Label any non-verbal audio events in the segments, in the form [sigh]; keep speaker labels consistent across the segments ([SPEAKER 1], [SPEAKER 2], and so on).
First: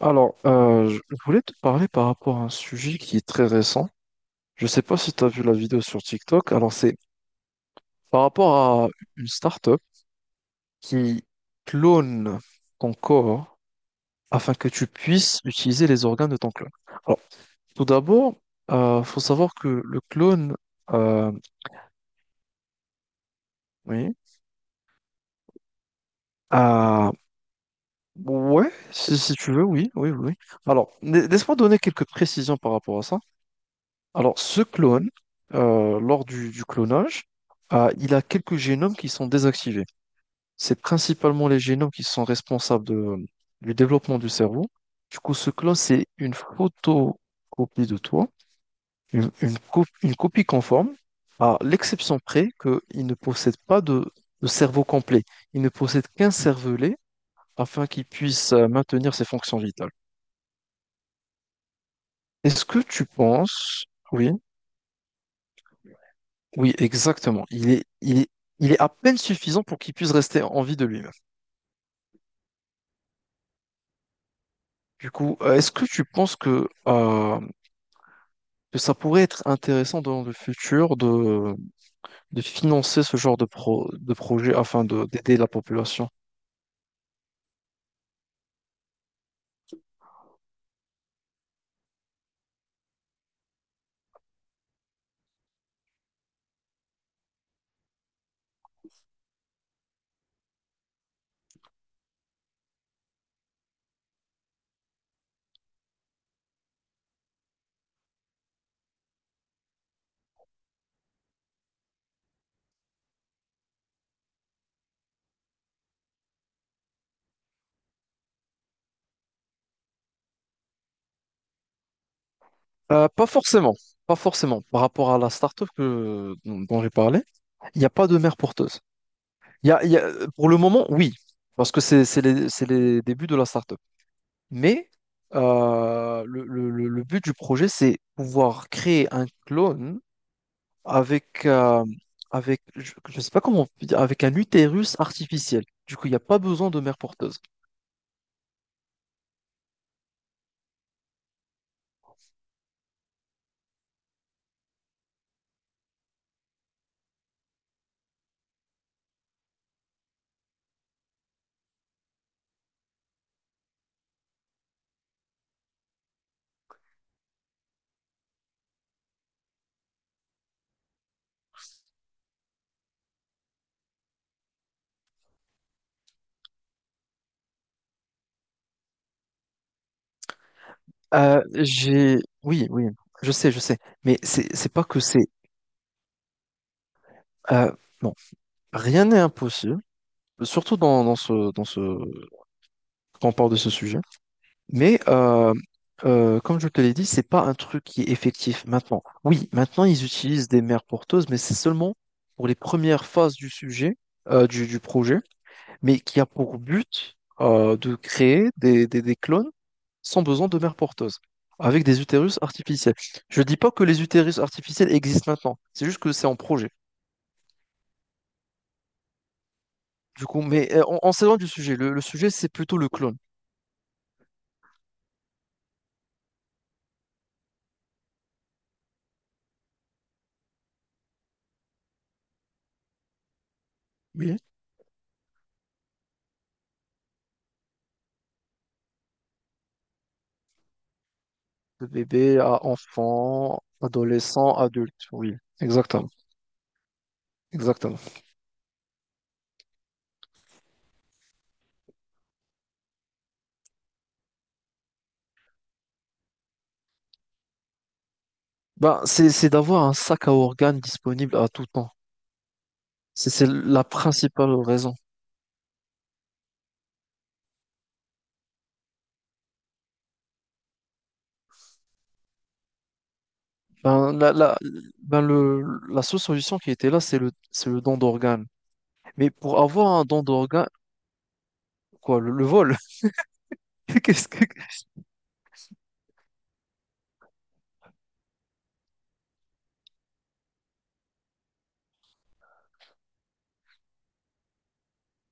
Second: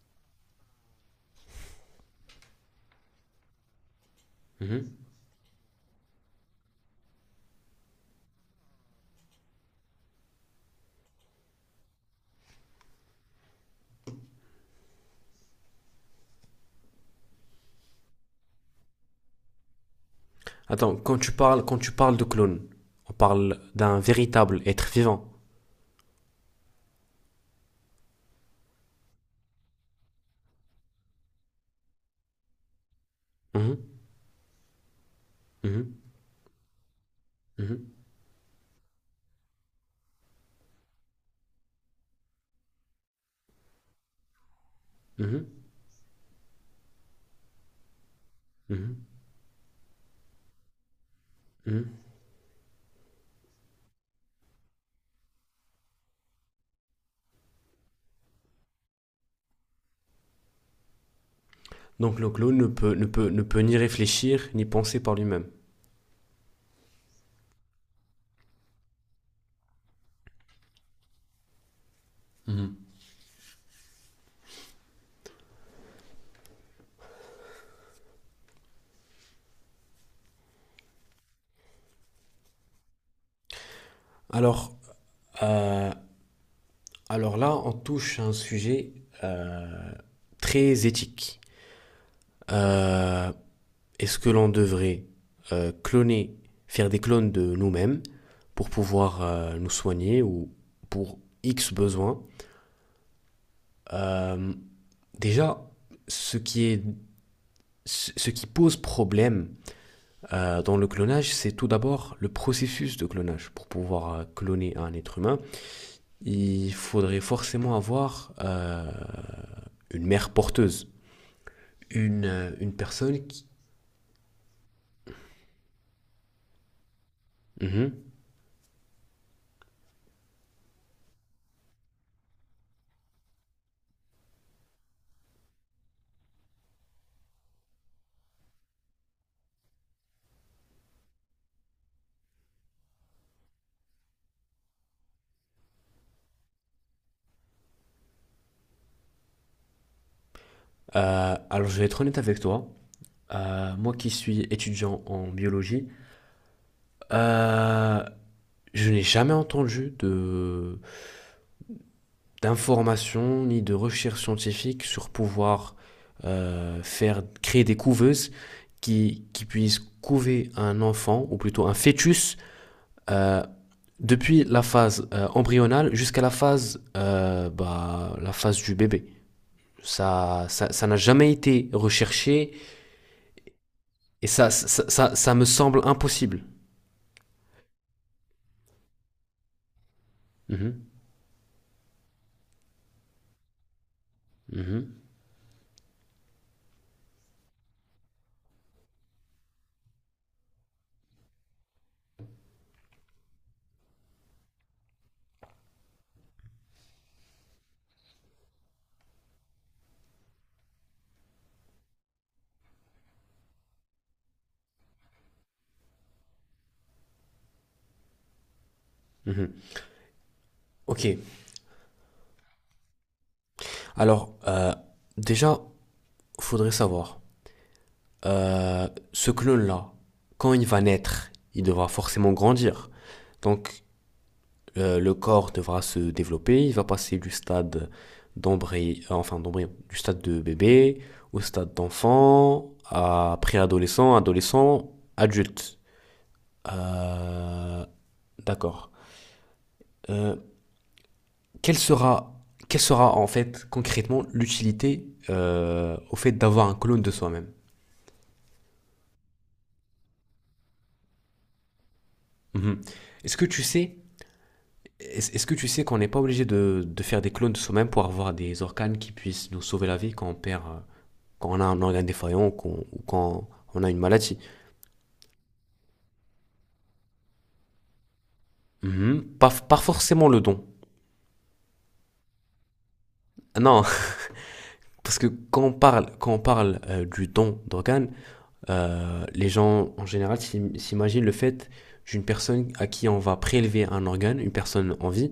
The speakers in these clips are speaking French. [SPEAKER 1] Je voulais te parler par rapport à un sujet qui est très récent. Je ne sais
[SPEAKER 2] Mhm.
[SPEAKER 1] pas si tu as vu la vidéo sur TikTok. Alors, c'est par rapport à une startup qui clone ton corps afin que tu puisses utiliser les organes de ton clone. Alors, tout d'abord, il faut savoir que le clone,
[SPEAKER 2] Attends, quand tu
[SPEAKER 1] euh,
[SPEAKER 2] parles, quand tu parles de clone, on parle d'un
[SPEAKER 1] oui,
[SPEAKER 2] véritable être vivant.
[SPEAKER 1] ah, ouais, si, si tu veux, oui, oui, oui. Alors, laisse-moi donner quelques précisions par rapport à ça.
[SPEAKER 2] Mhm,
[SPEAKER 1] Alors, ce clone,
[SPEAKER 2] mhm,
[SPEAKER 1] lors du clonage,
[SPEAKER 2] mhm,
[SPEAKER 1] il a quelques génomes qui sont désactivés. C'est principalement les génomes qui sont responsables du développement du cerveau. Du coup, ce
[SPEAKER 2] mhm,
[SPEAKER 1] clone, c'est une photocopie de toi,
[SPEAKER 2] mhm,
[SPEAKER 1] une copie conforme, à
[SPEAKER 2] mhm.
[SPEAKER 1] l'exception près qu'il ne possède pas de, de cerveau complet. Il ne possède qu'un cervelet afin qu'il puisse maintenir ses fonctions vitales.
[SPEAKER 2] Donc le clone
[SPEAKER 1] Est-ce
[SPEAKER 2] ne
[SPEAKER 1] que
[SPEAKER 2] peut,
[SPEAKER 1] tu
[SPEAKER 2] ne peut, ne peut ni
[SPEAKER 1] penses, oui,
[SPEAKER 2] réfléchir, ni penser par lui-même.
[SPEAKER 1] oui, exactement. Il est à peine suffisant pour qu'il puisse rester en vie de lui-même.
[SPEAKER 2] Mhm.
[SPEAKER 1] Du coup, est-ce que tu penses que ça pourrait être intéressant dans le futur de financer ce genre de, pro, de projet
[SPEAKER 2] Alors,
[SPEAKER 1] afin de, d'aider la
[SPEAKER 2] euh,
[SPEAKER 1] population?
[SPEAKER 2] alors là, on touche à un sujet euh, très éthique. Euh, est-ce que l'on devrait cloner, faire des clones de nous-mêmes pour pouvoir nous soigner ou pour X besoin. Euh, Déjà, ce qui est, ce qui pose problème dans le clonage, c'est tout d'abord le processus de clonage. Pour pouvoir cloner un être humain, il faudrait forcément avoir une mère porteuse, une personne
[SPEAKER 1] Pas
[SPEAKER 2] qui...
[SPEAKER 1] forcément, pas forcément. Par rapport à la start-up que, dont j'ai parlé, il n'y a
[SPEAKER 2] Mhm.
[SPEAKER 1] pas de mère porteuse. Il y a, pour le moment, oui, parce que c'est les, c'est les débuts de la start-up. Mais le, le but du projet, c'est pouvoir créer un clone avec, avec je ne sais pas comment on peut dire, avec un utérus artificiel. Du coup, il n'y a pas besoin de mère porteuse.
[SPEAKER 2] Alors, je vais être honnête avec toi. Moi qui suis étudiant en biologie, euh, je n'ai jamais entendu de, d'informations ni de recherche scientifique sur pouvoir faire créer des couveuses qui puissent couver un enfant ou plutôt un fœtus euh, depuis la phase embryonale jusqu'à la phase la phase du bébé. Ça n'a jamais été
[SPEAKER 1] J'ai,
[SPEAKER 2] recherché
[SPEAKER 1] oui, oui, je sais, je sais. Mais
[SPEAKER 2] et ça
[SPEAKER 1] c'est pas
[SPEAKER 2] ça,
[SPEAKER 1] que
[SPEAKER 2] ça,
[SPEAKER 1] c'est.
[SPEAKER 2] ça me semble impossible.
[SPEAKER 1] euh, bon, rien n'est impossible. Surtout
[SPEAKER 2] Mhm,
[SPEAKER 1] dans, quand on parle de ce sujet.
[SPEAKER 2] mhm,
[SPEAKER 1] Mais comme je te l'ai dit, c'est pas un truc qui est effectif maintenant. Oui, maintenant ils utilisent des mères porteuses, mais c'est seulement pour les premières phases du sujet, du projet, mais qui a pour but de créer des clones sans besoin de mères porteuses, avec des utérus artificiels. Je dis pas que les utérus artificiels existent maintenant, c'est juste que c'est en projet.
[SPEAKER 2] mhm.
[SPEAKER 1] Du coup, mais
[SPEAKER 2] Ok.
[SPEAKER 1] on s'éloigne du sujet. Le sujet, c'est plutôt le clone.
[SPEAKER 2] Alors euh, déjà faudrait savoir euh, ce clone-là, quand il va naître, il devra forcément grandir. Donc,
[SPEAKER 1] Oui.
[SPEAKER 2] le corps devra se développer, il va passer du stade d'embryon, enfin d'embryon, du stade de bébé au stade
[SPEAKER 1] De bébé à
[SPEAKER 2] d'enfant, à
[SPEAKER 1] enfant,
[SPEAKER 2] préadolescent,
[SPEAKER 1] adolescent,
[SPEAKER 2] adolescent,
[SPEAKER 1] adulte. Oui,
[SPEAKER 2] adulte.
[SPEAKER 1] exactement.
[SPEAKER 2] Euh,
[SPEAKER 1] Exactement.
[SPEAKER 2] d'accord. Euh, quelle sera, quelle sera en fait concrètement l'utilité au fait d'avoir un clone de soi-même?
[SPEAKER 1] Ben, c'est d'avoir un sac à organes disponible à tout temps.
[SPEAKER 2] Mhm.
[SPEAKER 1] C'est
[SPEAKER 2] Est-ce que
[SPEAKER 1] c'est
[SPEAKER 2] tu
[SPEAKER 1] la
[SPEAKER 2] sais
[SPEAKER 1] principale raison.
[SPEAKER 2] est-ce que tu sais qu'on n'est pas obligé de faire des clones de soi-même pour avoir des organes qui puissent nous sauver la vie quand on perd, quand on a un organe défaillant ou, ou quand on a une
[SPEAKER 1] Ben, la,
[SPEAKER 2] maladie?
[SPEAKER 1] la, ben, le, la seule solution qui était là, c'est le don d'organes.
[SPEAKER 2] Mhm.
[SPEAKER 1] Mais pour
[SPEAKER 2] Pas
[SPEAKER 1] avoir un don
[SPEAKER 2] forcément le don.
[SPEAKER 1] d'organe, quoi, le vol?
[SPEAKER 2] Ah non,
[SPEAKER 1] [laughs] Qu'est-ce que...
[SPEAKER 2] [laughs] parce que quand on parle du don d'organes, les gens en général s'imaginent le fait d'une personne à qui on va prélever un organe, une personne en vie,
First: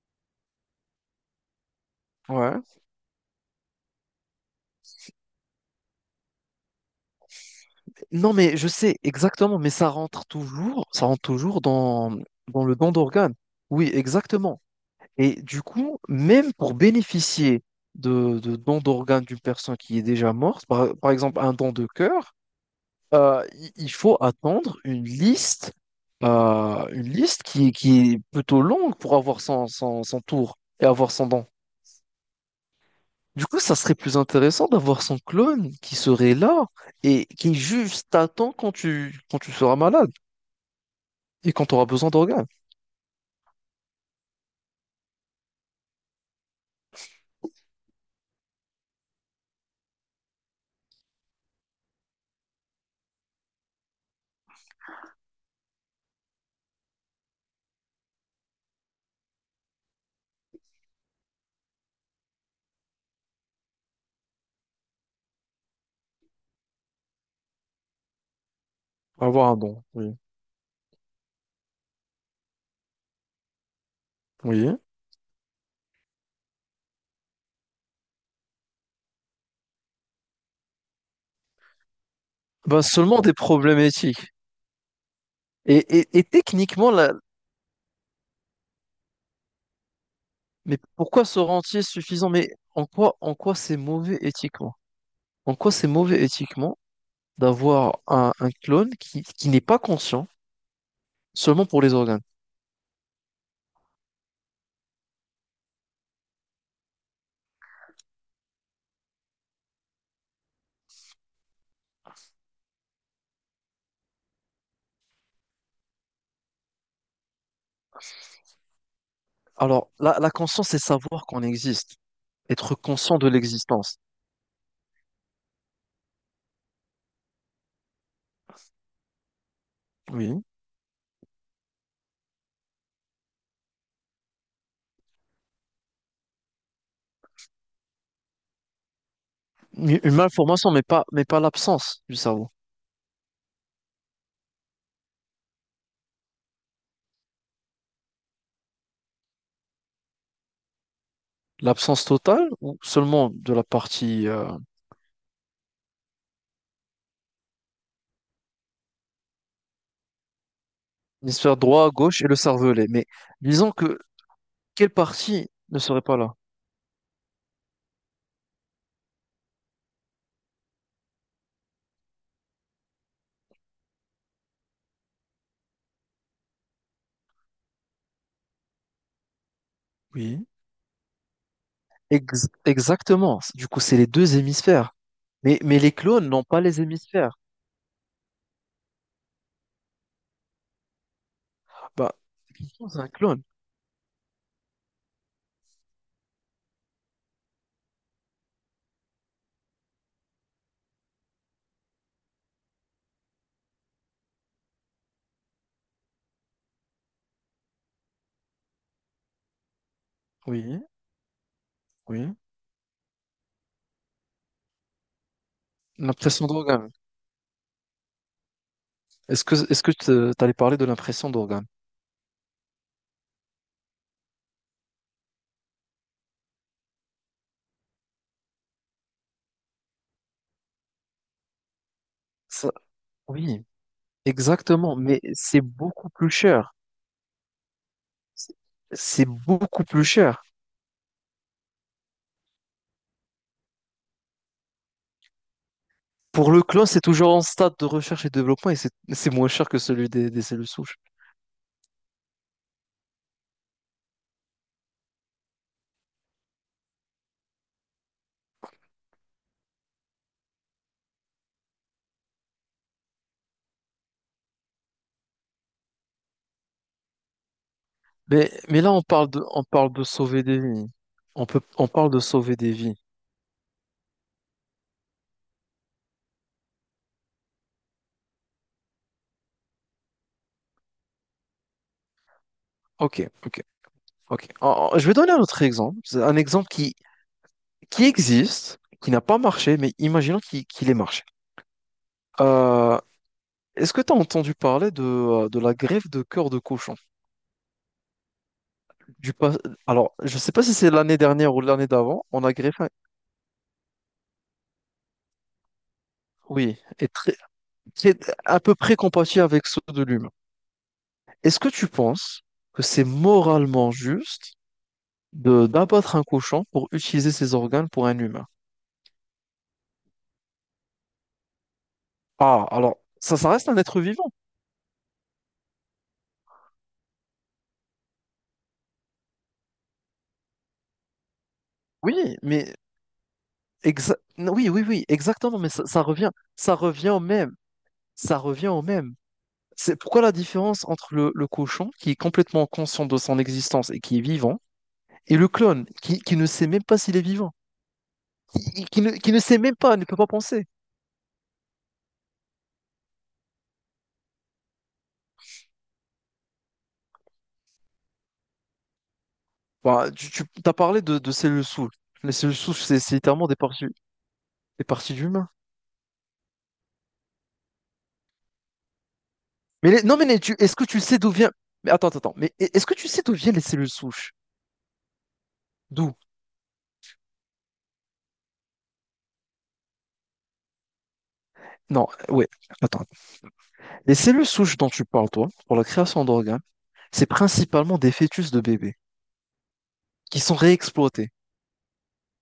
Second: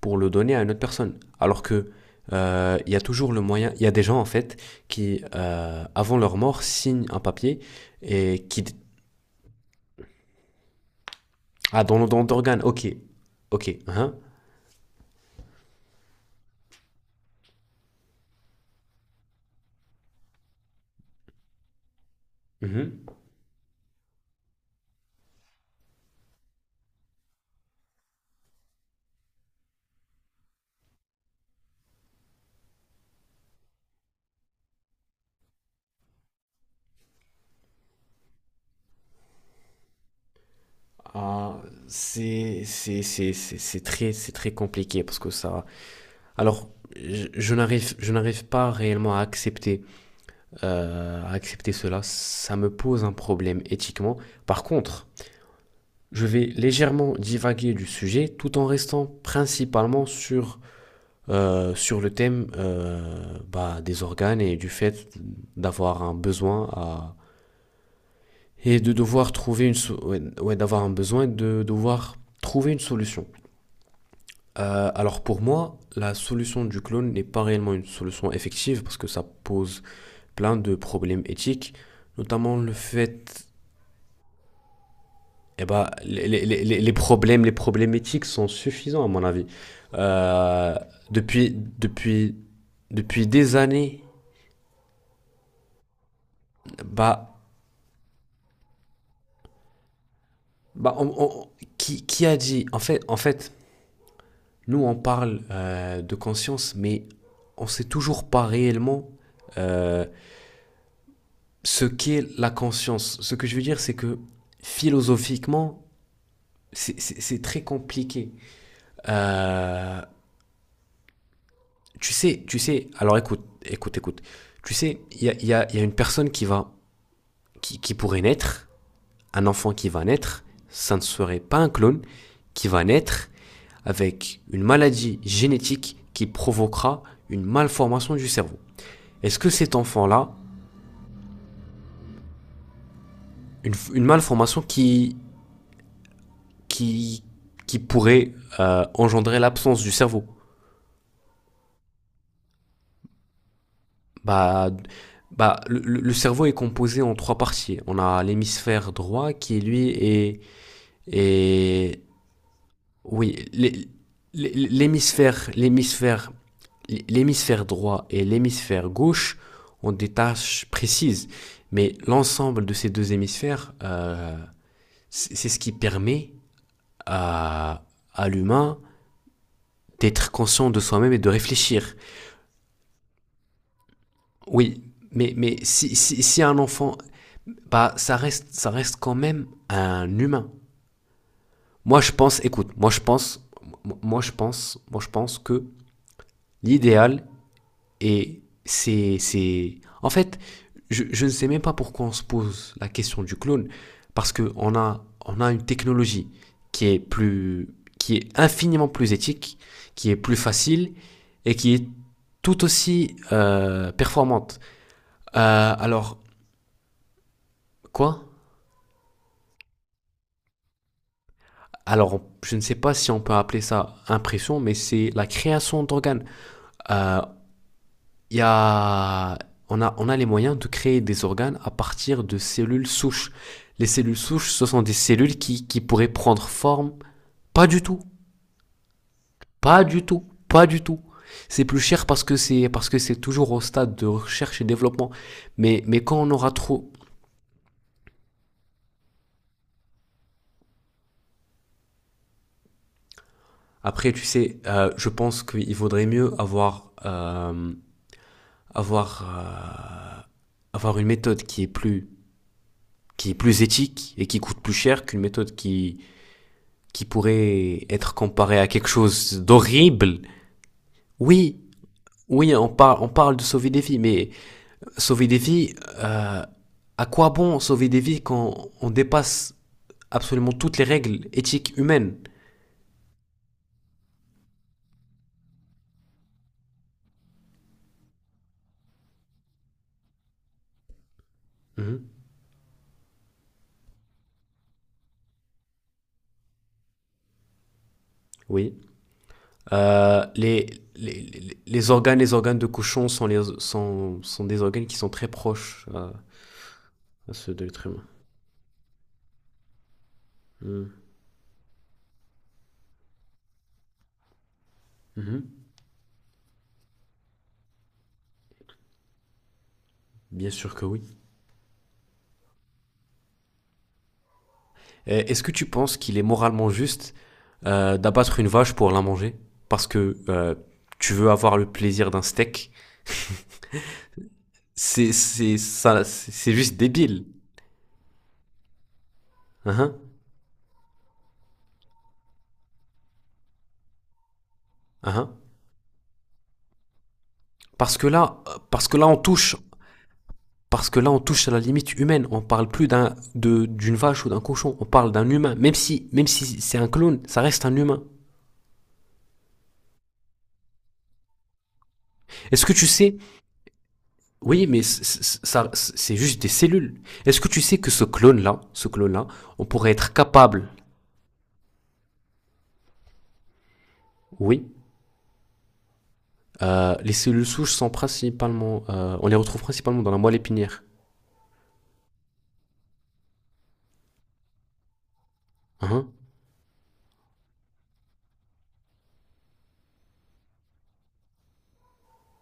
[SPEAKER 2] pour le donner à une autre personne. Alors que
[SPEAKER 1] Ouais.
[SPEAKER 2] il y a toujours le moyen. Il y a des gens en fait qui, avant leur mort, signent un papier
[SPEAKER 1] Non,
[SPEAKER 2] et
[SPEAKER 1] mais
[SPEAKER 2] qui
[SPEAKER 1] je sais exactement, mais ça rentre toujours
[SPEAKER 2] ah dans le
[SPEAKER 1] dans,
[SPEAKER 2] don d'organes.
[SPEAKER 1] dans le
[SPEAKER 2] Ok,
[SPEAKER 1] don d'organes.
[SPEAKER 2] ok.
[SPEAKER 1] Oui,
[SPEAKER 2] Hein,
[SPEAKER 1] exactement. Et du coup, même pour bénéficier de don d'organes d'une personne qui est déjà morte, par, par exemple un don de cœur,
[SPEAKER 2] mhm.
[SPEAKER 1] il faut attendre une liste qui est plutôt longue pour avoir son, son, son tour et avoir son don. Du coup, ça serait plus intéressant d'avoir son clone qui serait là et qui juste t'attend quand tu seras malade et
[SPEAKER 2] Ah,
[SPEAKER 1] quand tu auras besoin d'organes.
[SPEAKER 2] c'est très compliqué parce que ça. Alors je n'arrive pas réellement à accepter cela. Ça me pose un problème éthiquement. Par contre, je vais légèrement divaguer du sujet tout en restant principalement sur, sur le thème des organes et du fait d'avoir un besoin à... et de devoir
[SPEAKER 1] Avoir un
[SPEAKER 2] trouver une
[SPEAKER 1] don, oui.
[SPEAKER 2] ouais, ouais, d'avoir un besoin de devoir trouver une solution.
[SPEAKER 1] Oui.
[SPEAKER 2] Alors pour moi, la solution du clone n'est pas réellement une solution effective parce que ça pose plein de problèmes éthiques, notamment le
[SPEAKER 1] Ben seulement des
[SPEAKER 2] fait
[SPEAKER 1] problèmes éthiques.
[SPEAKER 2] eh
[SPEAKER 1] Et,
[SPEAKER 2] ben,
[SPEAKER 1] et, et
[SPEAKER 2] les, les, les,
[SPEAKER 1] techniquement,
[SPEAKER 2] les
[SPEAKER 1] là,
[SPEAKER 2] problèmes, les problématiques sont suffisants à mon avis. Euh,
[SPEAKER 1] mais pourquoi se
[SPEAKER 2] depuis,
[SPEAKER 1] rentier suffisant?
[SPEAKER 2] depuis,
[SPEAKER 1] Mais
[SPEAKER 2] depuis
[SPEAKER 1] en
[SPEAKER 2] des
[SPEAKER 1] quoi c'est
[SPEAKER 2] années,
[SPEAKER 1] mauvais éthiquement? En quoi c'est mauvais éthiquement
[SPEAKER 2] bah,
[SPEAKER 1] d'avoir un clone qui n'est pas conscient
[SPEAKER 2] bah, on- on-
[SPEAKER 1] seulement pour les
[SPEAKER 2] qui,
[SPEAKER 1] organes?
[SPEAKER 2] qui a dit en fait, nous on parle de conscience, mais on sait toujours pas réellement euh, ce qu'est la conscience. Ce que je veux dire, c'est que philosophiquement, c'est très compliqué.
[SPEAKER 1] Alors,
[SPEAKER 2] Euh,
[SPEAKER 1] la conscience, c'est savoir qu'on existe,
[SPEAKER 2] Tu
[SPEAKER 1] être
[SPEAKER 2] sais,
[SPEAKER 1] conscient
[SPEAKER 2] alors
[SPEAKER 1] de
[SPEAKER 2] écoute, écoute,
[SPEAKER 1] l'existence.
[SPEAKER 2] écoute. Tu sais, il y a, y a une personne qui va, qui pourrait naître, un enfant qui va
[SPEAKER 1] Oui.
[SPEAKER 2] naître, ça ne serait pas un clone, qui va naître avec une maladie génétique qui provoquera une malformation du cerveau. Est-ce que cet
[SPEAKER 1] Une
[SPEAKER 2] enfant-là,
[SPEAKER 1] malformation, mais pas l'absence du cerveau.
[SPEAKER 2] une malformation qui, qui pourrait engendrer l'absence du cerveau.
[SPEAKER 1] L'absence totale ou seulement de la partie
[SPEAKER 2] Bah, le cerveau est composé en trois parties. On a l'hémisphère droit qui, lui, est
[SPEAKER 1] hémisphère droit,
[SPEAKER 2] Et
[SPEAKER 1] gauche et le cervelet. Mais
[SPEAKER 2] oui,
[SPEAKER 1] disons que quelle partie ne serait pas
[SPEAKER 2] l'hémisphère,
[SPEAKER 1] là?
[SPEAKER 2] l'hémisphère droit et l'hémisphère gauche ont des tâches précises, mais l'ensemble de ces deux hémisphères, c'est ce qui permet à, à l'humain d'être
[SPEAKER 1] Oui.
[SPEAKER 2] conscient de soi-même et de réfléchir.
[SPEAKER 1] Exactement. Du coup, c'est les deux
[SPEAKER 2] Oui,
[SPEAKER 1] hémisphères.
[SPEAKER 2] mais, mais
[SPEAKER 1] Mais les
[SPEAKER 2] si, si,
[SPEAKER 1] clones
[SPEAKER 2] si
[SPEAKER 1] n'ont
[SPEAKER 2] un
[SPEAKER 1] pas les
[SPEAKER 2] enfant,
[SPEAKER 1] hémisphères.
[SPEAKER 2] bah, ça reste quand même un humain. Moi, je
[SPEAKER 1] Bah,
[SPEAKER 2] pense, écoute, moi, je
[SPEAKER 1] c'est un
[SPEAKER 2] pense,
[SPEAKER 1] clone.
[SPEAKER 2] moi, je pense, moi, je pense que l'idéal, et c'est... En fait, je ne sais même pas pourquoi on se pose la question du clone, parce qu'on a, on a une technologie qui est, plus, qui est infiniment plus éthique, qui est plus
[SPEAKER 1] Oui,
[SPEAKER 2] facile et qui est
[SPEAKER 1] oui.
[SPEAKER 2] tout aussi performante. Euh, alors,
[SPEAKER 1] L'impression d'organe.
[SPEAKER 2] quoi
[SPEAKER 1] Est-ce que, t'allais parler de l'impression d'organe?
[SPEAKER 2] alors, je ne sais pas si on peut appeler ça impression, mais c'est la création d'organes. Euh, il y a, on a, on a les moyens de créer des organes à partir de
[SPEAKER 1] Ça,
[SPEAKER 2] cellules souches.
[SPEAKER 1] oui,
[SPEAKER 2] Les cellules souches, ce sont des
[SPEAKER 1] exactement. Mais
[SPEAKER 2] cellules
[SPEAKER 1] c'est
[SPEAKER 2] qui pourraient
[SPEAKER 1] beaucoup plus
[SPEAKER 2] prendre
[SPEAKER 1] cher.
[SPEAKER 2] forme. Pas du tout,
[SPEAKER 1] C'est c'est
[SPEAKER 2] pas
[SPEAKER 1] beaucoup
[SPEAKER 2] du
[SPEAKER 1] plus
[SPEAKER 2] tout,
[SPEAKER 1] cher.
[SPEAKER 2] pas du tout. C'est plus cher parce que c'est toujours au stade de recherche et développement. Mais quand on aura
[SPEAKER 1] Pour le clone,
[SPEAKER 2] trop,
[SPEAKER 1] c'est toujours en stade de recherche et développement et c'est moins cher que celui des cellules souches.
[SPEAKER 2] après tu sais, je pense qu'il vaudrait mieux avoir avoir euh, avoir une méthode qui est plus éthique et qui coûte plus cher qu'une méthode qui pourrait être comparé à
[SPEAKER 1] Mais
[SPEAKER 2] quelque
[SPEAKER 1] là,
[SPEAKER 2] chose
[SPEAKER 1] on parle de
[SPEAKER 2] d'horrible.
[SPEAKER 1] sauver des vies. On
[SPEAKER 2] Oui,
[SPEAKER 1] peut, on parle de
[SPEAKER 2] oui,
[SPEAKER 1] sauver
[SPEAKER 2] on
[SPEAKER 1] des vies.
[SPEAKER 2] parle, on parle de sauver des vies, mais sauver des vies, à quoi bon sauver des vies quand on dépasse absolument toutes les règles éthiques humaines.
[SPEAKER 1] Ok, ok, ok. Je vais donner un autre exemple. C'est un exemple qui existe, qui n'a pas marché, mais imaginons qu'il ait marché.
[SPEAKER 2] Mhm,
[SPEAKER 1] Euh, est-ce que tu as entendu parler de la greffe de cœur de cochon?
[SPEAKER 2] oui.
[SPEAKER 1] Du pas... Alors,
[SPEAKER 2] Euh,
[SPEAKER 1] je ne sais pas
[SPEAKER 2] les,
[SPEAKER 1] si c'est
[SPEAKER 2] les,
[SPEAKER 1] l'année dernière
[SPEAKER 2] les-
[SPEAKER 1] ou l'année
[SPEAKER 2] les organes,
[SPEAKER 1] d'avant,
[SPEAKER 2] les
[SPEAKER 1] on a
[SPEAKER 2] organes de
[SPEAKER 1] greffé.
[SPEAKER 2] cochon sont, sont des organes qui sont très proches
[SPEAKER 1] Oui, et
[SPEAKER 2] à
[SPEAKER 1] très,
[SPEAKER 2] ceux de l'être humain.
[SPEAKER 1] c'est à peu près compatible avec ceux de l'humain.
[SPEAKER 2] Mhm,
[SPEAKER 1] Est-ce que tu penses que c'est moralement juste
[SPEAKER 2] mhm.
[SPEAKER 1] de d'abattre un cochon pour utiliser ses organes pour un humain?
[SPEAKER 2] Bien sûr que oui.
[SPEAKER 1] Ah, alors, ça reste un être vivant.
[SPEAKER 2] Est-ce que tu penses qu'il est moralement juste d'abattre une vache pour la manger parce que tu veux avoir le plaisir d'un
[SPEAKER 1] Oui,
[SPEAKER 2] steak.
[SPEAKER 1] mais non, oui, oui, oui,
[SPEAKER 2] C'est c'est
[SPEAKER 1] exactement, mais ça,
[SPEAKER 2] ça, c'est c'est juste
[SPEAKER 1] ça revient au
[SPEAKER 2] débile.
[SPEAKER 1] même, ça revient au même.
[SPEAKER 2] Hein,
[SPEAKER 1] C'est pourquoi la différence entre le cochon, qui est complètement conscient de son existence et qui est vivant,
[SPEAKER 2] hein. Hein.
[SPEAKER 1] et le clone, qui ne sait même pas s'il est vivant,
[SPEAKER 2] Parce que là,
[SPEAKER 1] qui ne sait même pas, ne peut pas penser.
[SPEAKER 2] parce que là on touche à la limite humaine. On parle plus d'un de d'une vache ou d'un cochon. On parle d'un humain. Même si c'est un clone, ça reste un humain.
[SPEAKER 1] Bah, tu t'as parlé de cellules souches. Les cellules
[SPEAKER 2] Est-ce que
[SPEAKER 1] souches,
[SPEAKER 2] tu
[SPEAKER 1] c'est
[SPEAKER 2] sais
[SPEAKER 1] c'est littéralement
[SPEAKER 2] Oui, mais
[SPEAKER 1] des parties d'humains.
[SPEAKER 2] ça c'est juste des cellules. Est-ce que tu sais que ce clone là, on pourrait être
[SPEAKER 1] Non,
[SPEAKER 2] capable,
[SPEAKER 1] est-ce que tu sais d'où vient... Mais attends, attends, attends. Mais est-ce que tu sais d'où viennent les cellules souches?
[SPEAKER 2] oui,
[SPEAKER 1] D'où?
[SPEAKER 2] Les cellules souches sont principalement, on les retrouve principalement dans la moelle épinière.
[SPEAKER 1] Non, ouais, attends. Les cellules souches dont tu parles, toi, pour la
[SPEAKER 2] Hein.
[SPEAKER 1] création d'organes, c'est principalement des fœtus de bébés qui sont réexploités.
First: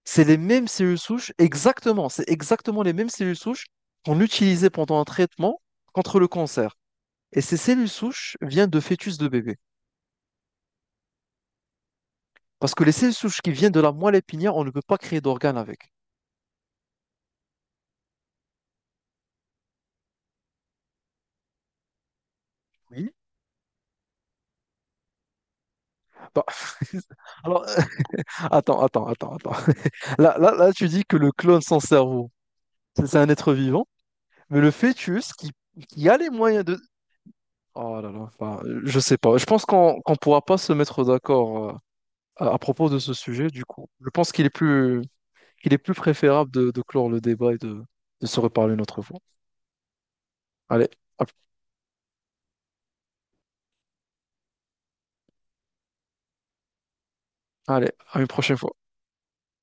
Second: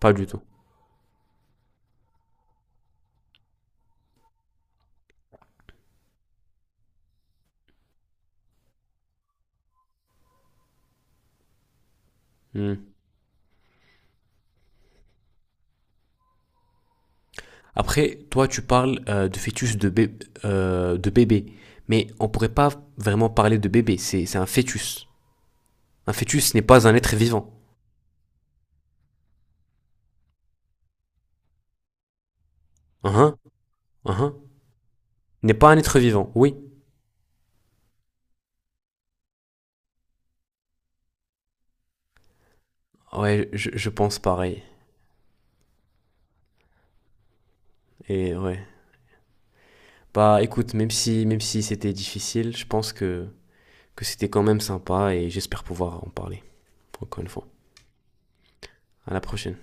[SPEAKER 2] Pas
[SPEAKER 1] C'est
[SPEAKER 2] du
[SPEAKER 1] les
[SPEAKER 2] tout.
[SPEAKER 1] mêmes cellules souches, exactement, c'est exactement les mêmes cellules souches qu'on utilisait pendant un traitement contre le cancer. Et ces cellules souches viennent de fœtus de bébés. Parce
[SPEAKER 2] Hmm.
[SPEAKER 1] que les seules souches qui viennent de la moelle épinière, on ne peut pas créer d'organes avec.
[SPEAKER 2] Après, toi, tu parles de fœtus de, de bébé, mais on pourrait pas
[SPEAKER 1] Oui.
[SPEAKER 2] vraiment parler de bébé. C'est un fœtus. Un
[SPEAKER 1] Bah,
[SPEAKER 2] fœtus n'est pas un être
[SPEAKER 1] [laughs]
[SPEAKER 2] vivant.
[SPEAKER 1] alors, attends, attends, attends, attends. [laughs] Là, là, là, tu dis que le clone sans cerveau, c'est un
[SPEAKER 2] Hein.
[SPEAKER 1] être vivant,
[SPEAKER 2] Hein.
[SPEAKER 1] mais le fœtus
[SPEAKER 2] N'est pas un être
[SPEAKER 1] qui a les
[SPEAKER 2] vivant. Oui.
[SPEAKER 1] moyens de... Oh là là, enfin, je sais pas. Je pense qu'on pourra pas se mettre d'accord à propos de ce sujet,
[SPEAKER 2] Ouais,
[SPEAKER 1] du
[SPEAKER 2] je,
[SPEAKER 1] coup.
[SPEAKER 2] je
[SPEAKER 1] Je
[SPEAKER 2] pense
[SPEAKER 1] pense
[SPEAKER 2] pareil.
[SPEAKER 1] qu'il est plus préférable de clore le débat et de
[SPEAKER 2] Et
[SPEAKER 1] se
[SPEAKER 2] ouais.
[SPEAKER 1] reparler une autre fois.
[SPEAKER 2] Bah, écoute,
[SPEAKER 1] Allez, hop,
[SPEAKER 2] même si c'était difficile, je pense que c'était quand même sympa et j'espère pouvoir en parler. Encore une fois.
[SPEAKER 1] allez, à une prochaine fois.
[SPEAKER 2] À la prochaine.